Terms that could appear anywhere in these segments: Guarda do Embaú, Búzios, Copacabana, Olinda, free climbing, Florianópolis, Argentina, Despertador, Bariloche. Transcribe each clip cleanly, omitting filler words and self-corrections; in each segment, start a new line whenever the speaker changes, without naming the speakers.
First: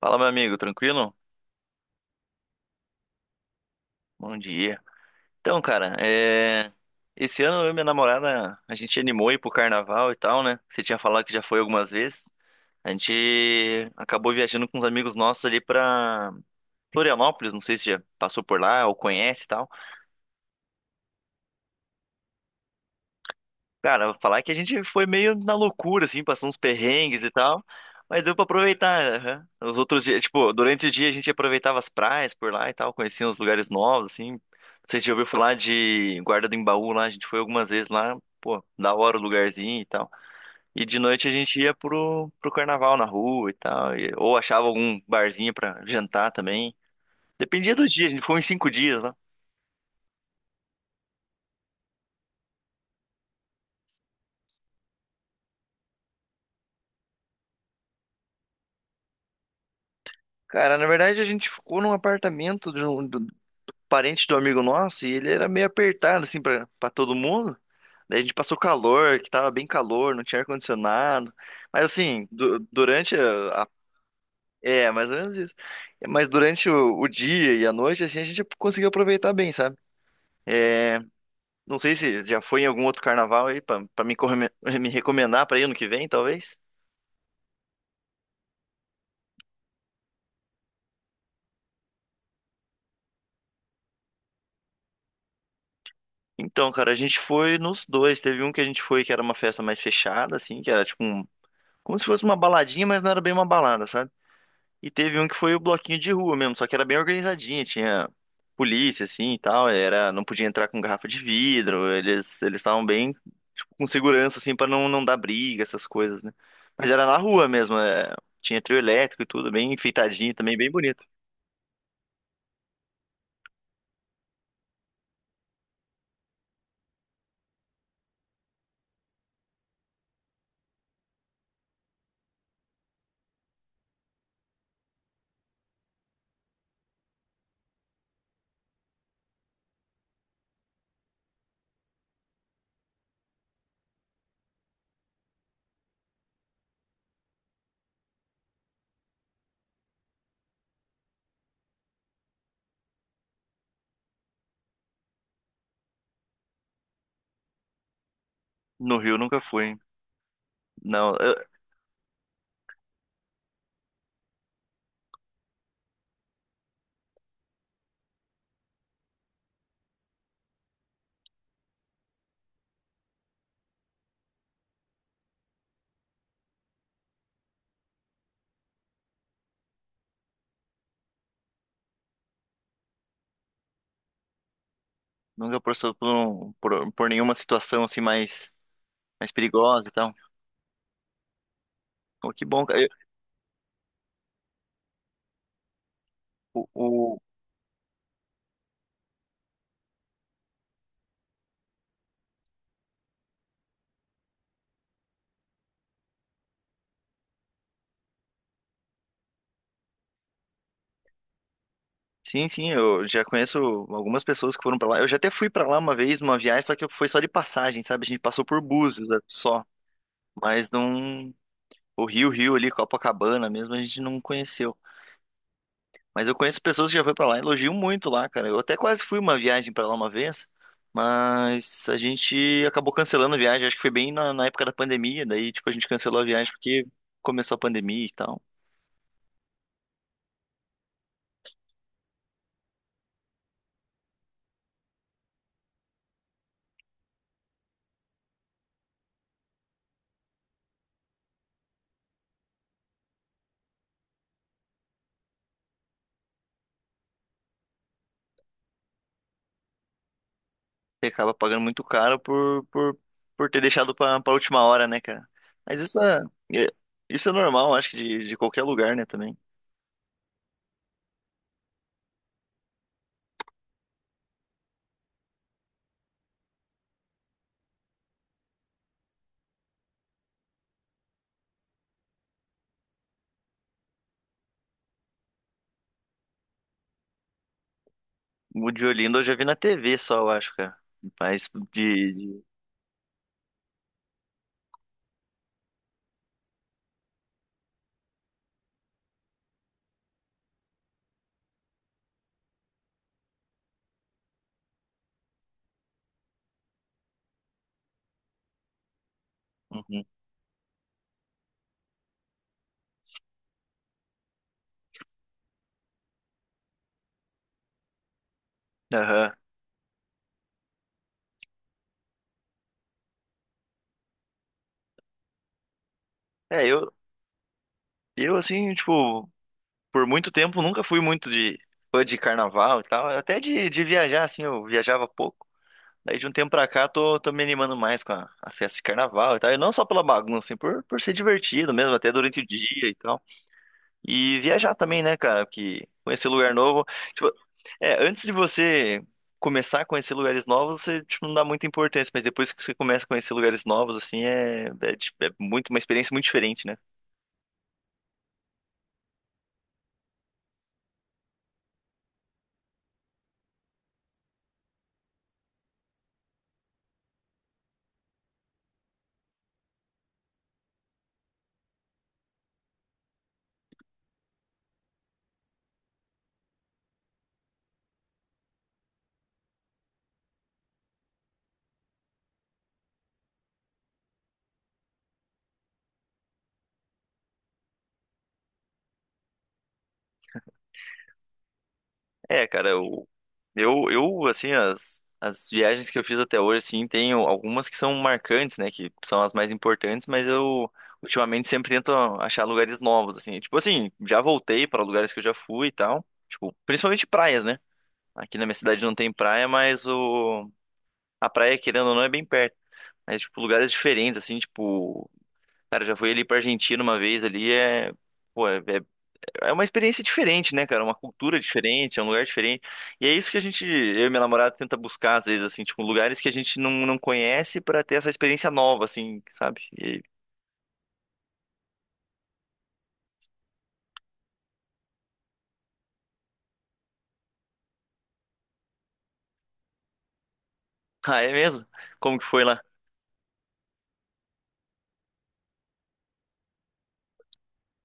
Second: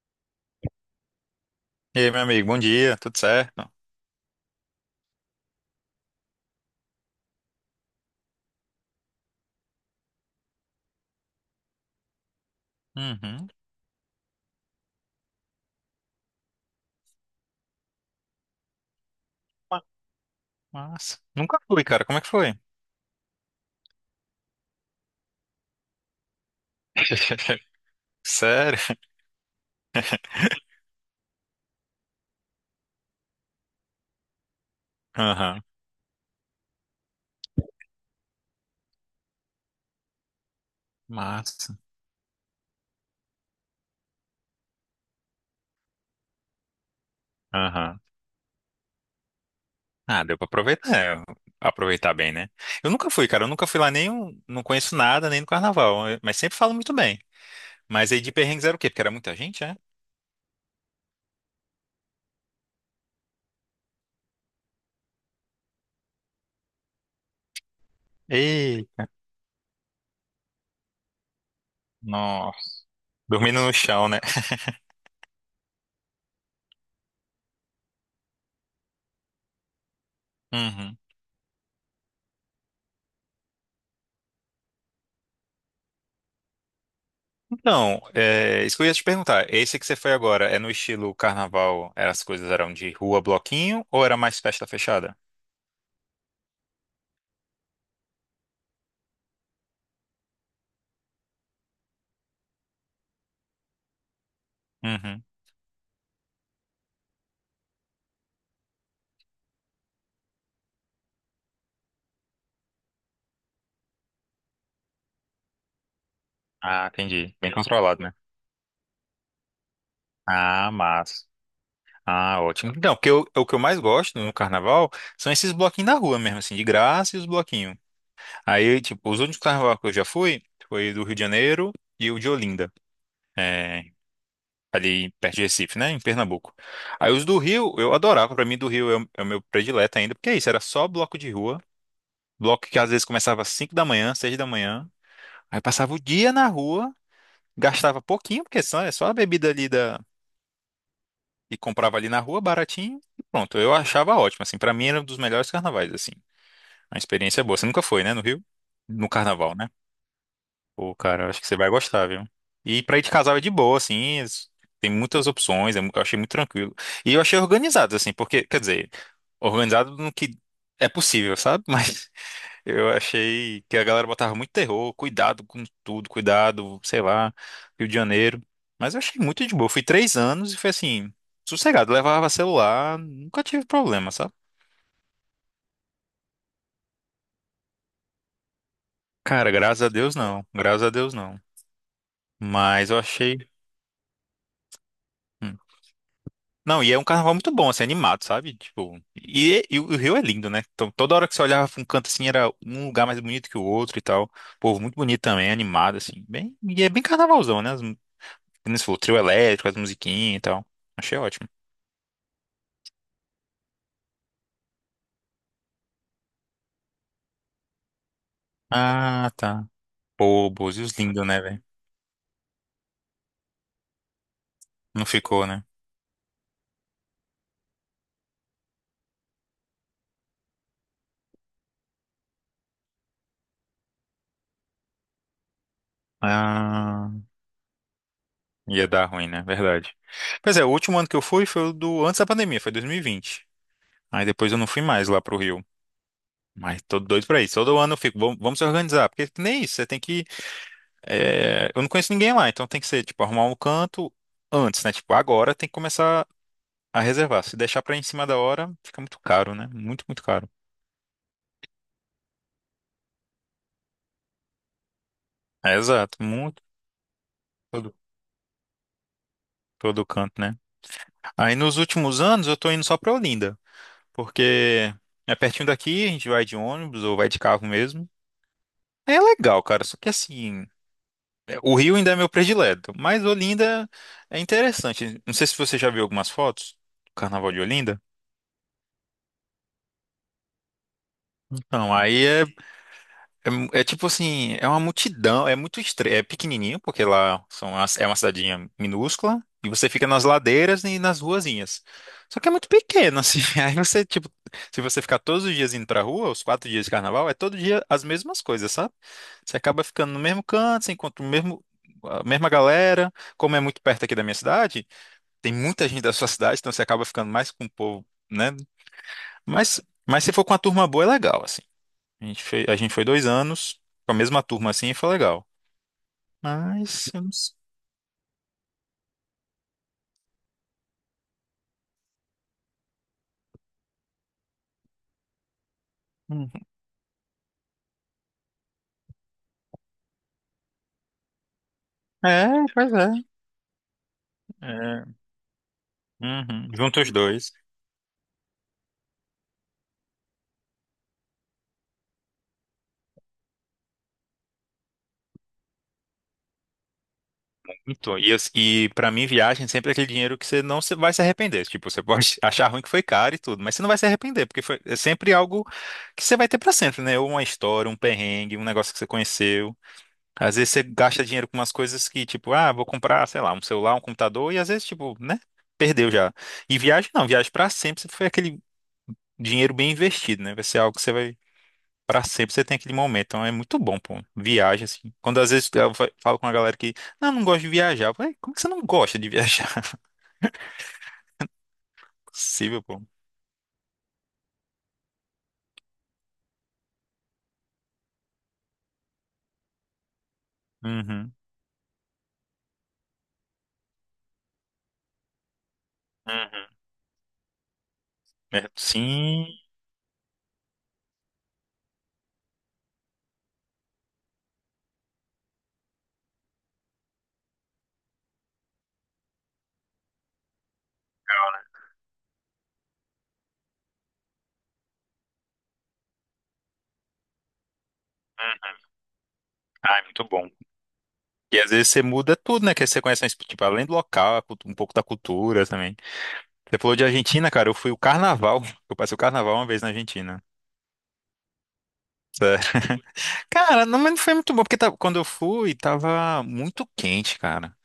Fala, meu amigo, tranquilo?
E aí, meu amigo, bom dia, tudo certo?
Bom dia. Então, cara, esse ano eu e minha namorada, a gente animou ir pro carnaval e tal, né? Você tinha falado que já foi algumas vezes. A
Uhum.
gente acabou viajando com uns amigos nossos ali pra Florianópolis, não sei se já passou por lá ou conhece e tal.
Ma- Massa. Nunca fui, cara, como é que foi?
Cara, falar que a gente foi meio na loucura, assim, passou uns perrengues e tal, mas deu pra
Sério?
aproveitar. Aham. Os outros dias, tipo, durante o dia a gente aproveitava as praias por lá e tal, conhecia uns lugares novos, assim. Não sei se já ouviu falar
Aham.
de Guarda do Embaú lá, a gente foi algumas vezes lá, pô, da hora o lugarzinho e tal. E de noite a gente ia
Massa.
pro carnaval na rua e tal, ou achava algum barzinho pra jantar também. Dependia do
Aham.
dia, a gente foi uns 5 dias lá.
Ah, deu pra aproveitar, é, aproveitar bem, né? Eu nunca fui, cara, eu nunca fui lá nem, não conheço nada, nem no carnaval, mas sempre falo muito bem. Mas aí de perrengues era o quê? Porque era muita gente, é?
Cara, na verdade a gente ficou num apartamento parente do amigo nosso e ele era meio apertado, assim, pra todo mundo. Daí a gente passou
Ei,
calor, que tava bem calor, não tinha ar-condicionado. Mas assim,
nossa. Dormindo no chão, né?
É, mais ou menos isso. Mas durante o dia e a noite, assim, a gente conseguiu aproveitar bem, sabe?
Uhum.
É, não sei se já foi em algum outro carnaval aí me recomendar pra ir ano que vem, talvez.
Então, é, isso que eu ia te perguntar, esse que você foi agora, é no estilo carnaval, as coisas eram de rua, bloquinho, ou era mais festa fechada?
Então, cara, a gente foi nos dois. Teve um que a gente foi que era uma festa mais fechada, assim, que era tipo um, como se fosse uma baladinha, mas não era bem uma balada, sabe? E teve
Uhum.
um que foi o bloquinho de rua mesmo, só que era bem organizadinho, tinha polícia assim e tal, era, não podia entrar com garrafa de vidro, eles estavam bem tipo, com segurança assim para não dar briga, essas coisas, né?
Ah,
Mas era na
entendi.
rua
Bem
mesmo,
controlado,
é,
né?
tinha trio elétrico e tudo, bem enfeitadinho também, bem
Ah,
bonito.
massa. Ah, ótimo. Então, porque o que eu mais gosto no carnaval são esses bloquinhos na rua mesmo, assim, de graça e os bloquinhos. Aí, tipo, os únicos carnaval que eu já fui foi do Rio de Janeiro e o de Olinda, é, ali perto de Recife, né, em Pernambuco. Aí os do Rio, eu adorava, pra mim do Rio é o meu predileto ainda, porque é isso, era só bloco de rua, bloco que às vezes começava às 5 da manhã, 6 da manhã, aí passava o dia na rua, gastava pouquinho, porque só, é só a bebida ali e comprava ali na rua, baratinho, e pronto. Eu achava ótimo, assim, pra mim era um dos melhores carnavais, assim. Uma experiência boa. Você nunca foi, né, no Rio?
No
No
Rio nunca
carnaval,
fui.
né?
Hein?
Pô,
Não,
cara, eu
eu
acho que você vai gostar, viu? E pra ir de casal é de boa, assim, tem muitas opções, é eu achei muito tranquilo. E eu achei organizado, assim, porque, quer dizer, organizado no que é possível, sabe? Mas eu achei que a galera botava muito terror, cuidado com tudo, cuidado, sei lá, Rio de Janeiro. Mas eu achei muito de boa. Eu fui 3 anos e foi assim, sossegado, levava celular, nunca tive problema, sabe?
nunca passou por nenhuma situação assim mais
Cara, graças
perigosa
a
e tal.
Deus não, graças a Deus não.
Pô, que bom, cara.
Mas eu achei. Hum.
Eu-
Não, e é um
o,
carnaval muito bom, assim, animado, sabe? Tipo, e o Rio é lindo, né? Então, toda hora que você olhava pra um canto assim, era um lugar mais bonito que o outro e tal. Povo muito bonito também, animado, assim. Bem, e é bem carnavalzão, né? Como você falou, trio elétrico, as musiquinhas e tal. Achei ótimo.
Sim, sim, eu já conheço algumas pessoas que foram pra lá. Eu já até fui pra lá uma vez numa viagem, só que foi só de passagem, sabe? A gente passou por Búzios né,
Ah,
só,
tá. Pô,
mas
Búzios lindo,
não
né, velho?
o Rio, Rio ali, Copacabana mesmo, a gente não conheceu.
Não ficou, né?
Mas eu conheço pessoas que já foram pra lá, elogiam muito lá, cara. Eu até quase fui uma viagem pra lá uma vez, mas a gente acabou cancelando a viagem. Acho que foi bem na época da pandemia, daí tipo a gente cancelou a viagem porque
Ah,
começou a pandemia e tal.
ia dar ruim, né? Verdade. Pois é, o último ano que eu fui foi o do antes da pandemia, foi 2020. Aí depois eu não fui mais lá pro Rio. Mas tô doido pra isso. Todo ano eu fico, vamos, vamos se organizar. Porque que nem isso, você tem que. É, eu não conheço ninguém lá, então tem que ser, tipo, arrumar um canto antes, né? Tipo, agora tem que começar a reservar. Se deixar pra em cima da hora, fica muito caro, né? Muito, muito caro.
Você acaba pagando muito caro por ter deixado pra última hora, né, cara?
É,
Mas
exato, muito.
é- isso é normal, acho que de qualquer lugar, né, também.
Todo canto, né? Aí nos últimos anos eu tô indo só pra Olinda, porque é pertinho daqui, a gente vai de ônibus ou vai de carro mesmo. É legal, cara, só que assim, é, o Rio ainda é meu predileto, mas Olinda é interessante. Não sei se você já viu algumas fotos do Carnaval de Olinda.
O de Olinda eu já vi na TV só, eu acho, cara. Mas
Então,
de...
aí
de...
é É, mu- é tipo assim, é uma multidão, é muito estranho, é pequenininho, porque lá são é uma cidadinha minúscula, e você fica nas ladeiras e nas ruazinhas. Só que é muito pequeno, assim, aí você, tipo, se você ficar todos os dias indo pra rua, os 4 dias de carnaval, é todo dia as mesmas coisas, sabe? Você acaba
Uhum.
ficando no mesmo canto, você encontra o mesmo, a mesma galera, como é muito perto aqui da minha cidade, tem muita gente da sua cidade, então você acaba ficando mais com o povo, né?
Aham.
Mas, mas se for com a turma boa, é legal, assim. A gente foi 2 anos com a mesma turma assim e foi legal.
É, eu,
Mas eu não sei.
eu, assim, tipo, por muito tempo nunca fui muito de fã de carnaval e tal. Até de viajar, assim, eu viajava pouco. Daí de um tempo
Uhum.
pra cá tô me animando mais com a festa de carnaval e tal. E não só pela bagunça, assim, por ser divertido mesmo, até durante o
É,
dia
pois
e tal.
é.
E viajar também,
É.
né, cara? Que conhecer lugar
Uhum.
novo.
Junta os
Tipo,
dois.
é, antes de você começar a conhecer lugares novos, você, tipo, não dá muita importância, mas depois que você começa a conhecer lugares novos, assim, é, tipo, é muito, uma experiência muito diferente, né?
Então, e para mim, viagem sempre é aquele dinheiro que você não vai se arrepender. Tipo, você pode achar ruim que foi caro e tudo, mas você não vai se arrepender, porque foi, é sempre algo que você vai ter pra sempre, né? Ou uma história, um perrengue, um negócio que você conheceu. Às vezes você gasta dinheiro com umas coisas que, tipo, ah, vou comprar, sei lá, um celular, um computador, e às vezes, tipo, né? Perdeu já. E viagem não, viagem pra sempre. Foi aquele dinheiro bem investido, né? Vai ser algo que você vai pra sempre, você tem aquele momento. Então é muito bom, pô. Viagem, assim. Quando às vezes eu falo com a galera que, não, não gosto de viajar. Eu falei, como que você não gosta de viajar? Não é
É, cara,
possível, pô.
eu assim, as viagens que eu fiz até hoje, assim, tem algumas que são marcantes, né, que são as mais importantes, mas eu.
Uhum.
Ultimamente sempre tento achar lugares novos, assim. Tipo assim, já voltei para lugares que eu já fui e tal. Tipo,
Uhum.
principalmente praias, né? Aqui na minha
É,
cidade não tem praia,
sim.
a praia, querendo ou não, é bem perto. Mas, tipo, lugares diferentes, assim, tipo... Cara, eu já fui ali pra Argentina uma vez ali. Pô, é uma experiência diferente, né, cara? Uma cultura
Legal, né?
diferente, é um lugar diferente. E é isso que a gente, eu e minha namorada, tenta buscar, às vezes, assim, tipo, lugares que a gente não conhece pra ter essa experiência nova,
Uhum.
assim, sabe?
Ah, é muito bom. E às vezes você muda tudo, né? Que você conhece, mas, tipo, além do local, a um pouco da cultura também. Você falou de Argentina, cara. Eu fui o carnaval. Eu passei o carnaval uma vez na Argentina.
Ah, é mesmo? Como que foi lá?
Sério. Cara, não, mas não foi muito bom, porque quando eu fui, tava muito quente, cara.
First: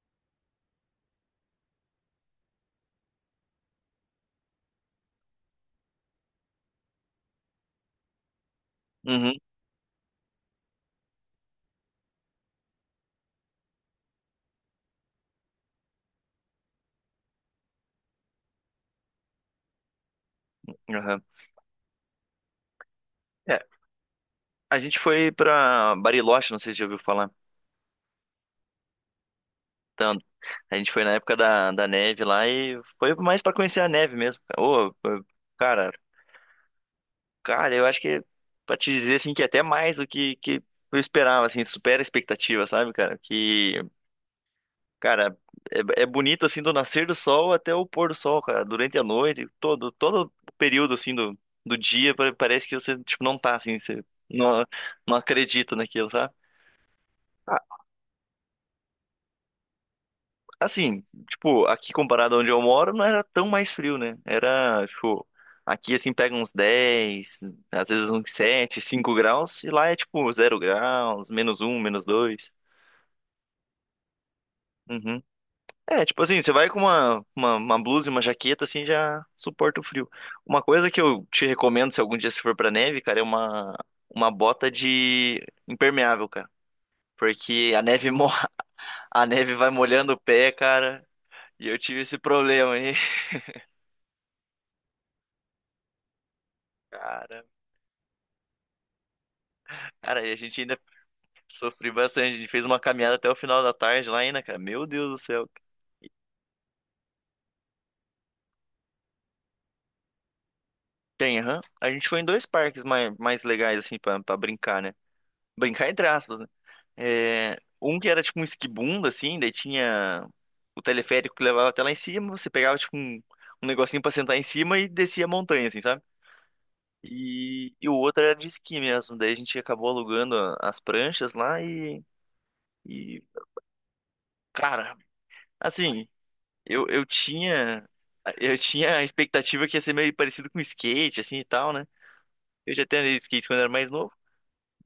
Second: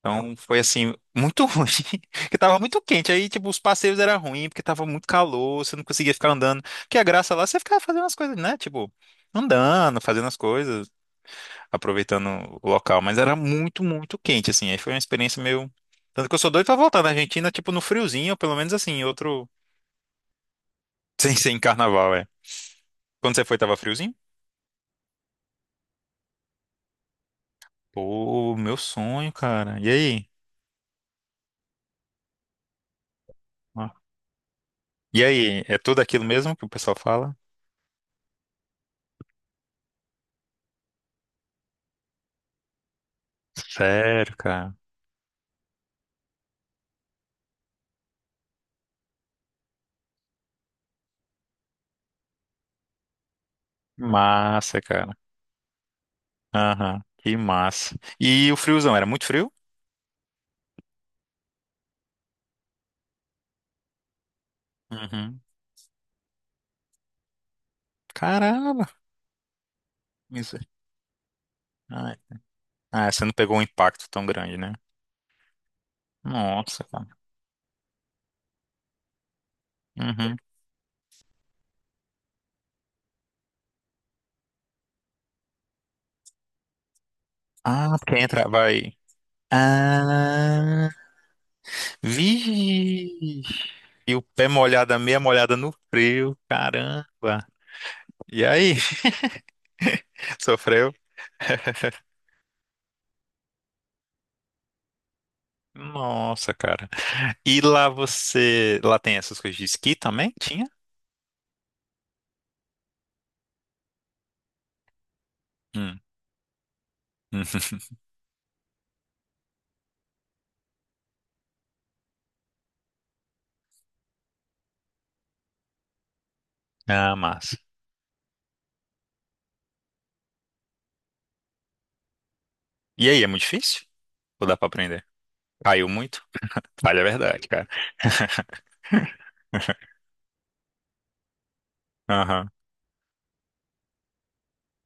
Então foi assim, muito ruim, porque tava muito quente. Aí, tipo, os passeios eram ruins, porque tava muito calor, você não conseguia ficar andando. Porque a graça lá, você ficava fazendo as coisas, né? Tipo,
Uhum,
andando, fazendo as coisas, aproveitando o local. Mas era muito, muito quente, assim. Aí foi uma experiência meio. Tanto que eu sou doido pra voltar na Argentina, tipo, no friozinho, ou pelo menos assim, em outro.
aham.
Sem ser em carnaval, é. Quando você
É,
foi, tava friozinho?
a gente foi pra Bariloche, não sei se já ouviu falar.
Pô, meu sonho, cara. E
Então,
aí?
a gente foi na época da neve lá e foi mais pra conhecer
Ó.
a neve mesmo. Ô,
E aí, é
cara,
tudo aquilo mesmo que o pessoal fala?
cara, eu acho que pra te dizer assim que é até mais do que eu esperava, assim, supera a expectativa, sabe, cara? Que,
Sério, cara.
cara, é bonito assim do nascer do sol até o pôr do sol, cara, durante a noite, todo o período assim do dia, parece que você tipo não tá assim, você não,
Massa, cara.
não acredita naquilo, sabe?
Aham, que massa. E o friozão, era muito frio?
Assim, tipo, aqui comparado a onde eu moro, não era tão mais frio, né? Era, tipo,
Uhum.
aqui assim pega uns 10, às vezes uns 7,
Caramba,
5 graus, e lá é tipo zero
isso.
graus, -1, menos
Ai.
2.
Ah, você não pegou um impacto tão grande, né?
Uhum. É, tipo assim, você vai com
Nossa, cara.
uma blusa e uma jaqueta, assim, já suporta o frio.
Uhum.
Uma coisa que eu te recomendo, se algum dia você for pra neve, cara, é uma bota de impermeável, cara. Porque
Ah, porque entra, vai.
a neve vai molhando o pé,
Ah,
cara, e eu tive esse problema aí.
vixe. E o pé molhado, a meia molhada no frio, caramba. E aí,
Cara, e a gente ainda
sofreu?
sofreu bastante. A gente fez uma caminhada até o final da tarde lá ainda, cara. Meu Deus do céu.
Nossa, cara. E lá você, lá tem essas coisas de esqui também? Tinha?
Tem, aham. A gente foi em dois parques mais, legais, assim, pra brincar, né? Brincar
Hum.
entre aspas, né? É, um que era tipo um esquibundo, assim, daí tinha o teleférico que levava até lá em cima. Você pegava, tipo, um negocinho pra sentar em cima e descia a montanha, assim, sabe?
Ah, massa.
E o outro era de esqui mesmo. Daí a gente acabou alugando as pranchas lá e,
E aí,
e
é muito difícil? Ou dá pra
cara.
aprender? Caiu
Assim,
muito?
Eu,
Falha
eu
a verdade, cara.
tinha. Eu tinha a expectativa que ia ser meio parecido com skate, assim e tal, né?
Aham.
Eu já até andei de skate quando era mais novo,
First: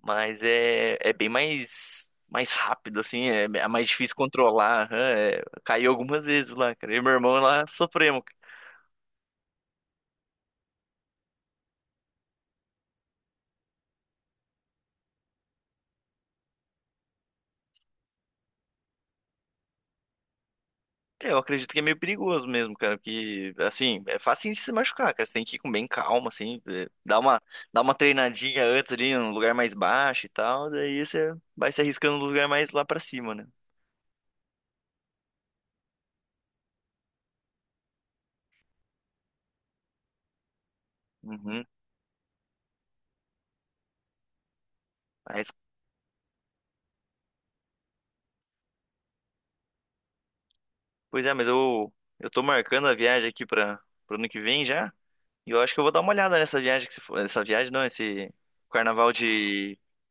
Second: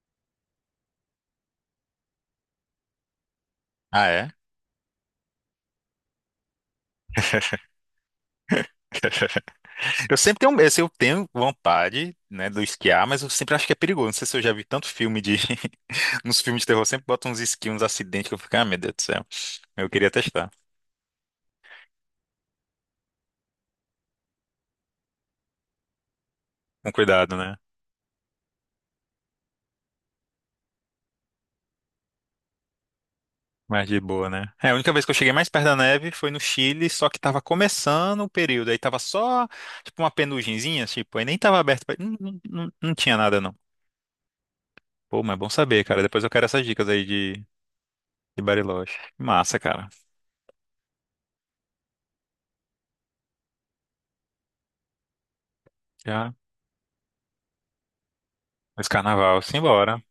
mas é bem mais rápido, assim, é mais
Ah,
difícil
é?
controlar. Aham, é, caiu algumas vezes lá, cara. Eu e meu irmão lá sofremos.
Eu sempre tenho vontade, né, do esquiar, mas eu sempre acho que é perigoso. Não sei se eu já vi tanto filme de. Nos filmes de terror sempre botam uns esquios, uns acidentes que eu fico, ah, meu Deus do céu. Eu queria testar.
É, eu acredito que é meio perigoso mesmo, cara, porque, assim, é fácil de se machucar, cara. Você tem que ir com bem calma, assim, é,
Com
dar
cuidado,
uma,
né?
dar uma treinadinha antes ali, num lugar mais baixo e tal, daí você vai se arriscando no lugar mais lá pra cima, né?
Mas de boa, né? É, a única vez que eu cheguei mais perto da neve foi no Chile, só que tava começando o período. Aí tava só, tipo, uma penugenzinha, tipo, aí nem tava
Uhum.
aberto. Não, não, não tinha nada, pô, mas é bom saber, cara. Depois eu quero essas dicas aí de, Bariloche. Massa, cara.
Pois é, mas eu tô marcando a viagem aqui para o ano que vem já. E eu acho que eu vou dar uma
Já.
olhada nessa viagem que você falou. Essa viagem não, esse
Esse
carnaval
carnaval,
de,
simbora.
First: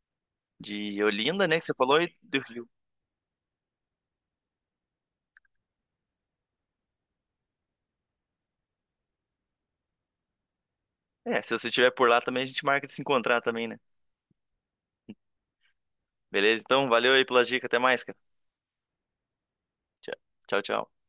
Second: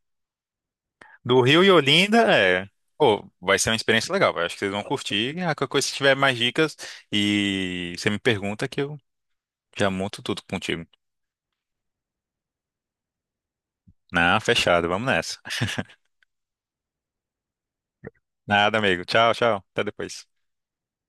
de
Do
Olinda, né?
Rio
Que
e
você falou, e
Olinda,
do
é.
Rio.
Pô, vai ser uma experiência legal, vai. Acho que vocês vão curtir. Ah, qualquer coisa, se tiver mais dicas e você me pergunta que eu já monto tudo contigo.
É, se você estiver por lá também, a gente marca de se encontrar também, né?
Não, fechado. Vamos nessa.
Beleza? Então, valeu aí pelas dicas. Até mais, cara.
Nada, amigo. Tchau, tchau. Até
Tchau,
depois.
tchau. Tchau.